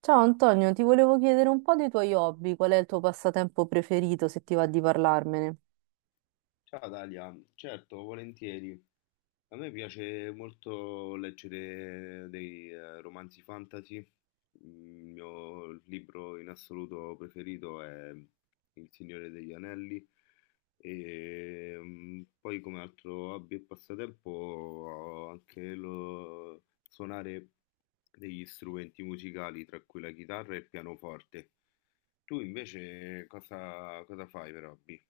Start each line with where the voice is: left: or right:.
right: Ciao Antonio, ti volevo chiedere un po' dei tuoi hobby, qual è il tuo passatempo preferito, se ti va di parlarmene?
left: Ciao Dalia, certo, volentieri. A me piace molto leggere dei romanzi fantasy. Il mio libro in assoluto preferito è Il Signore degli Anelli. Poi come altro hobby e passatempo ho anche lo suonare degli strumenti musicali, tra cui la chitarra e il pianoforte. Tu invece cosa fai per hobby?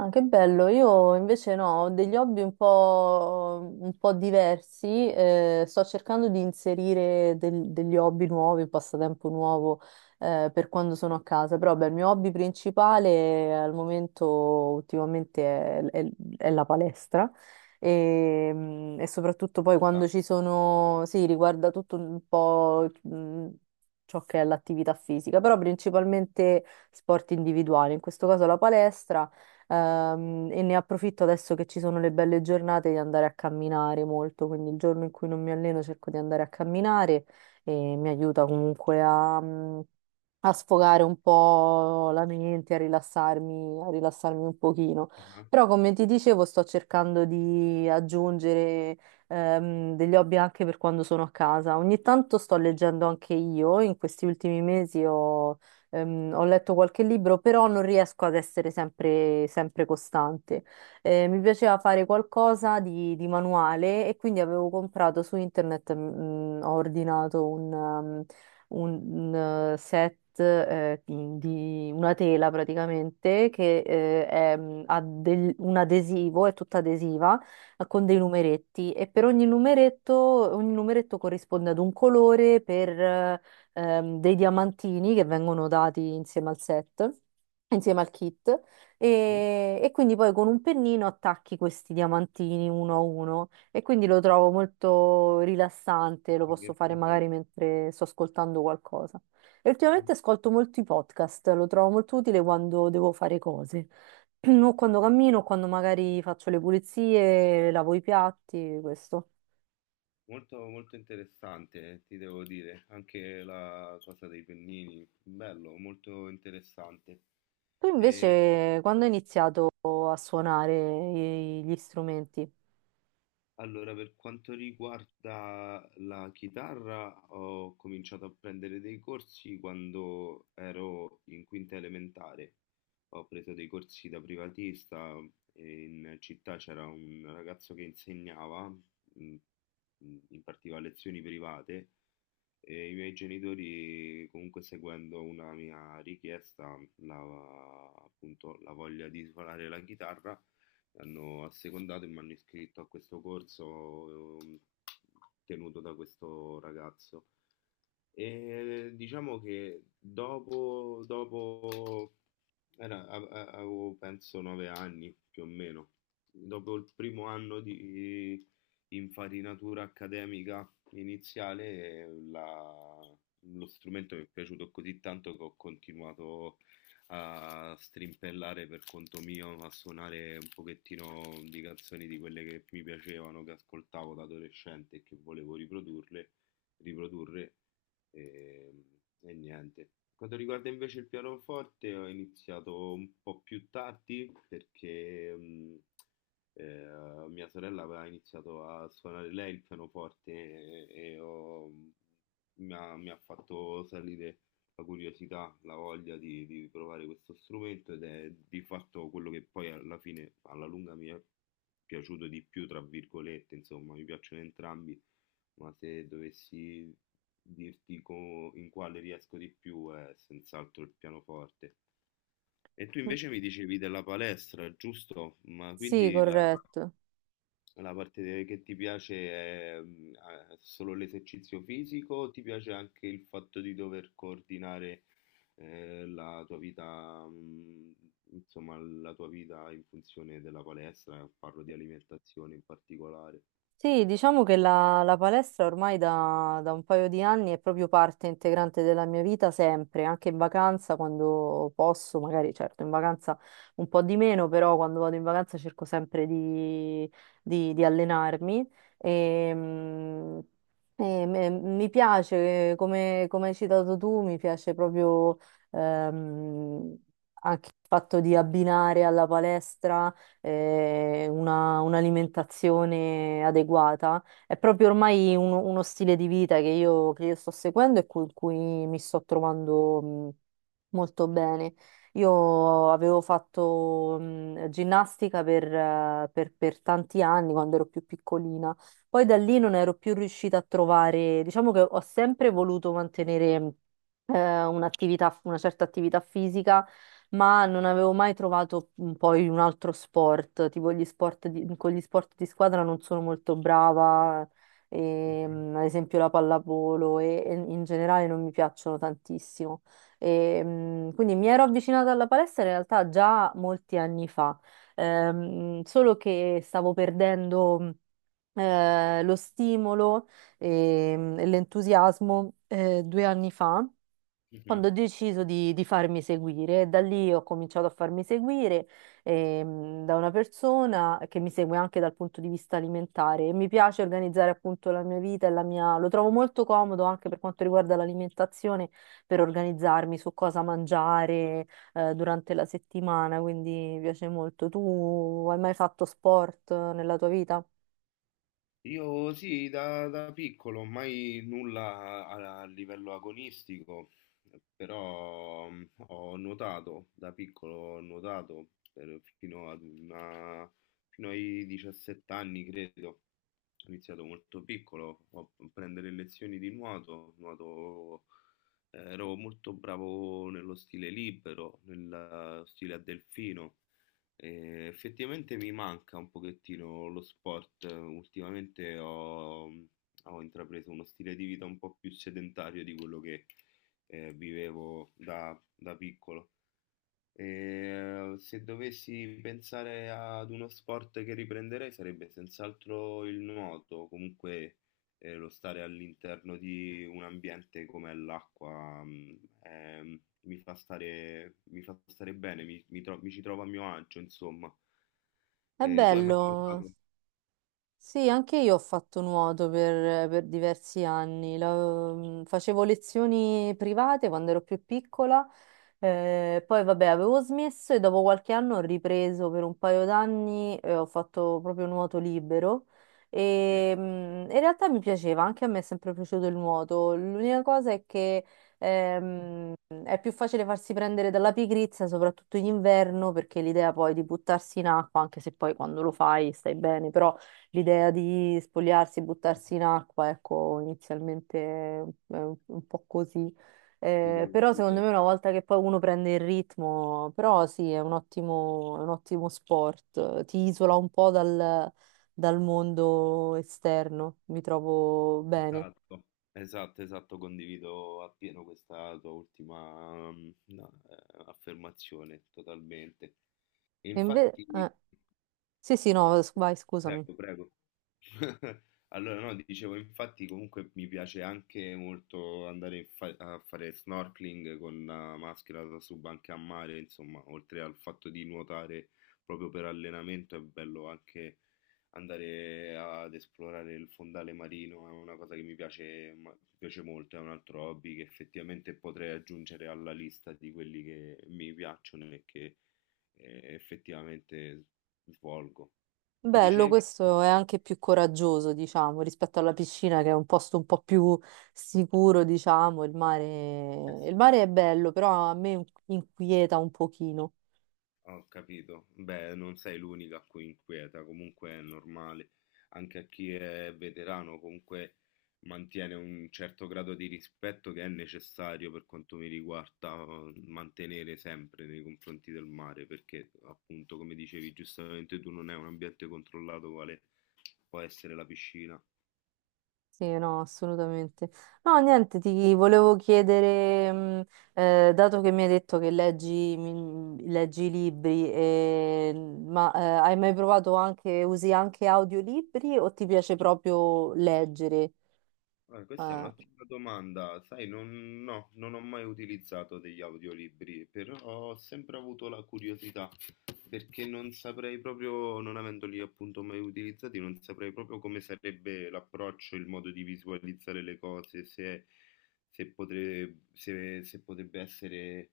right: Ah, che bello, io invece no, ho degli hobby un po' diversi. Eh, sto cercando di inserire degli hobby nuovi, un passatempo nuovo per quando sono a casa, però beh, il mio hobby principale al momento ultimamente è la palestra e, e soprattutto poi quando
left: Ah,
right: ci sono, sì, riguarda tutto un po', ciò che è l'attività fisica, però principalmente sport individuali, in questo caso la palestra. E ne approfitto adesso che ci sono le belle giornate di andare a camminare molto, quindi il giorno in cui non mi alleno cerco di andare a camminare e mi aiuta comunque a, a sfogare un po' la mente, a rilassarmi un pochino.
left: ah,
right: Però, come ti dicevo, sto cercando di aggiungere degli hobby anche per quando sono a casa. Ogni tanto sto leggendo anche io. In questi ultimi mesi ho letto qualche libro, però non riesco ad essere sempre, sempre costante. Mi piaceva fare qualcosa di manuale e quindi avevo comprato su internet, ho ordinato un set di una tela praticamente che è, un adesivo, è tutta adesiva, con dei
left: sì,
right: numeretti e per ogni numeretto corrisponde ad un colore per dei diamantini che vengono dati insieme al set. Insieme al kit,
left: sì.
right: e quindi poi con un pennino attacchi questi diamantini uno a uno. E quindi lo trovo molto rilassante, lo
left: Un
right: posso
left: game
right: fare
left: plan.
right: magari mentre sto ascoltando qualcosa. E ultimamente ascolto molti podcast, lo trovo molto utile quando devo fare cose, o quando cammino, o quando magari faccio le pulizie, lavo i piatti, questo.
left: Molto, molto interessante, ti devo dire. Anche la cosa dei pennini, bello, molto interessante.
right: Tu
left: E
right: invece, quando hai iniziato a suonare gli strumenti?
left: allora, per quanto riguarda la chitarra, ho cominciato a prendere dei corsi quando ero in quinta elementare. Ho preso dei corsi da privatista e in città c'era un ragazzo che insegnava, impartiva lezioni private. E i miei genitori, comunque seguendo una mia richiesta, la, appunto la voglia di suonare la chitarra, hanno assecondato e mi hanno iscritto a questo corso tenuto da questo ragazzo. E diciamo che dopo avevo penso 9 anni più o meno, dopo il primo anno di infarinatura accademica iniziale, lo strumento mi è piaciuto così tanto che ho continuato a strimpellare per conto mio, a suonare un pochettino di canzoni di quelle che mi piacevano, che ascoltavo da adolescente e che volevo riprodurle riprodurre e, e niente. Quanto riguarda invece il pianoforte, ho iniziato un po' più tardi perché mia sorella aveva iniziato a suonare lei il pianoforte e mi ha fatto salire la curiosità, la voglia di provare questo strumento ed è di fatto quello che poi alla fine, alla lunga, mi è piaciuto di più, tra virgolette, insomma, mi piacciono entrambi, ma se dovessi in quale riesco di più è senz'altro il pianoforte. E tu invece mi dicevi della palestra, giusto? Ma
right: Sì,
left: quindi la,
right: corretto.
left: che ti piace è solo l'esercizio fisico, o ti piace anche il fatto di dover coordinare la tua vita, insomma, la tua vita in funzione della palestra? Parlo di alimentazione in particolare.
right: Sì, diciamo che la, la palestra ormai da, da un paio di anni è proprio parte integrante della mia vita sempre, anche in vacanza quando posso, magari certo in vacanza un po' di meno, però quando vado in vacanza cerco sempre di, di allenarmi.
left: Ah,
right: E, e mi piace, come, come hai citato tu, mi piace proprio, ehm, anche il fatto di abbinare alla palestra un'alimentazione adeguata. È proprio ormai uno, uno stile di vita che io sto seguendo e con cui mi sto trovando molto bene. Io avevo fatto ginnastica per, per tanti anni quando ero più piccolina, poi da lì non ero più riuscita a trovare. Diciamo che ho sempre voluto mantenere un'attività, una certa attività fisica, ma non avevo mai trovato, poi un altro sport, tipo gli sport con gli sport di squadra non sono molto brava, e,
left: mhm,
right: ad esempio la pallavolo e in generale non mi piacciono tantissimo. E, quindi mi ero avvicinata alla palestra in realtà già molti anni fa. Solo che stavo perdendo lo stimolo e, e l'entusiasmo, due anni fa,
left: mhm.
right: quando ho deciso di farmi seguire, da lì ho cominciato a farmi seguire da una persona che mi segue anche dal punto di vista alimentare. E mi piace organizzare appunto la mia vita e la mia... lo trovo molto comodo anche per quanto riguarda l'alimentazione, per organizzarmi su cosa mangiare durante la settimana, quindi mi piace molto. Tu hai mai fatto sport nella tua vita?
left: Io sì, da piccolo, mai nulla a livello agonistico, però ho nuotato, da piccolo ho fino ai 17 anni, credo. Ho iniziato molto piccolo a prendere lezioni di nuoto, ero molto bravo nello stile libero, nello stile a delfino. E effettivamente mi manca un pochettino lo sport. Ultimamente ho intrapreso uno stile di vita un po' più sedentario di quello che vivevo da piccolo. E se dovessi pensare ad uno sport che riprenderei sarebbe senz'altro il nuoto, comunque lo stare all'interno di un ambiente come l'acqua mi fa stare bene, mi ci trovo a mio agio, insomma.
right: È
left: Tu hai mai
right: bello.
left: nuotato?
right: Sì, anche io ho fatto nuoto per diversi anni. Facevo lezioni private quando ero più piccola, poi vabbè avevo smesso e dopo qualche anno ho ripreso per un paio d'anni e ho fatto proprio nuoto libero.
left: Sì,
right: E, in realtà mi piaceva, anche a me è sempre piaciuto il nuoto. L'unica cosa è che ehm, è più facile farsi prendere dalla pigrizia, soprattutto in inverno, perché l'idea poi di buttarsi in acqua, anche se poi quando lo fai stai bene, però l'idea di spogliarsi e buttarsi in acqua, ecco, inizialmente è un po' così.
left: ti devo
right: Però secondo
left: dire.
right: me una volta che poi uno prende il ritmo, però sì, è un ottimo sport, ti isola un po' dal, dal mondo esterno, mi trovo bene.
left: Esatto, esatto, esatto, condivido appieno questa tua ultima mm, no, affermazione, totalmente.
right: E inve-
left: Infatti,
right: eh, sì, sì, no, vai, scusami.
left: prego, prego. Allora, no, dicevo, infatti comunque mi piace anche molto andare a fare snorkeling con la maschera da sub anche a mare, insomma, oltre al fatto di nuotare proprio per allenamento, è bello anche andare ad esplorare il fondale marino, è una cosa che mi piace, mi piace molto, è un altro hobby che effettivamente potrei aggiungere alla lista di quelli che mi piacciono e che effettivamente svolgo.
right: Bello,
left: Dicevi?
right: questo è anche più coraggioso, diciamo, rispetto alla piscina che è un posto un po' più sicuro. Diciamo,
left: Eh
right: il
left: sì.
right: mare è bello, però a me inquieta un pochino.
left: Ho capito. Beh, non sei l'unica a cui inquieta, comunque è normale. Anche a chi è veterano, comunque mantiene un certo grado di rispetto che è necessario per quanto mi riguarda mantenere sempre nei confronti del mare, perché appunto, come dicevi giustamente tu, non è un ambiente controllato quale può essere la piscina.
right: Sì, no, assolutamente. No, niente, ti volevo chiedere, dato che mi hai detto che leggi, leggi libri, ma eh, hai mai provato anche, usi anche audiolibri o ti piace proprio leggere?
left: Ah, questa è
right: Eh,
left: un'ottima domanda. Sai, non, no, non ho mai utilizzato degli audiolibri, però ho sempre avuto la curiosità, perché non saprei proprio, non avendoli appunto mai utilizzati, non saprei proprio come sarebbe l'approccio, il modo di visualizzare le cose, se, se potrebbe essere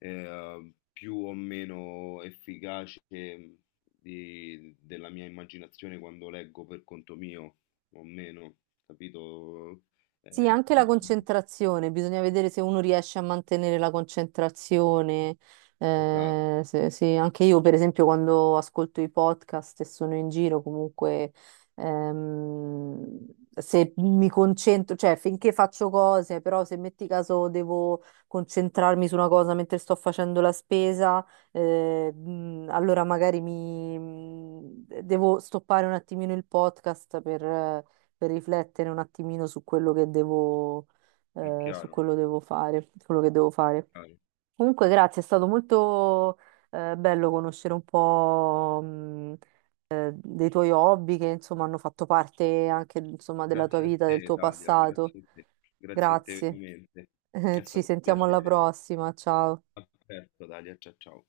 left: più o meno efficace della mia immaginazione quando leggo per conto mio, o meno, capito?
right: Sì,
left: Eh,
right: anche la concentrazione, bisogna vedere se uno riesce a mantenere la concentrazione.
left: esatto,
right: Anche io, per esempio, quando ascolto i podcast e sono in giro, comunque, se mi concentro, cioè finché faccio cose, però se metti caso devo concentrarmi su una cosa mentre sto facendo la spesa, allora magari mi devo stoppare un attimino il podcast per riflettere un attimino su quello che devo,
left: è
right: su
left: chiaro,
right: quello devo fare, quello che devo fare.
left: chiaro.
right: Comunque, grazie, è stato molto, bello conoscere un po', dei tuoi hobby che, insomma, hanno fatto parte anche, insomma, della tua
left: Grazie a
right: vita, del
left: te,
right: tuo
left: Dalia,
right: passato.
left: grazie a te
right: Grazie.
left: veramente. È
right: Ci
left: stato un
right: sentiamo alla
left: piacere.
right: prossima, ciao.
left: A presto, Dalia, ciao ciao.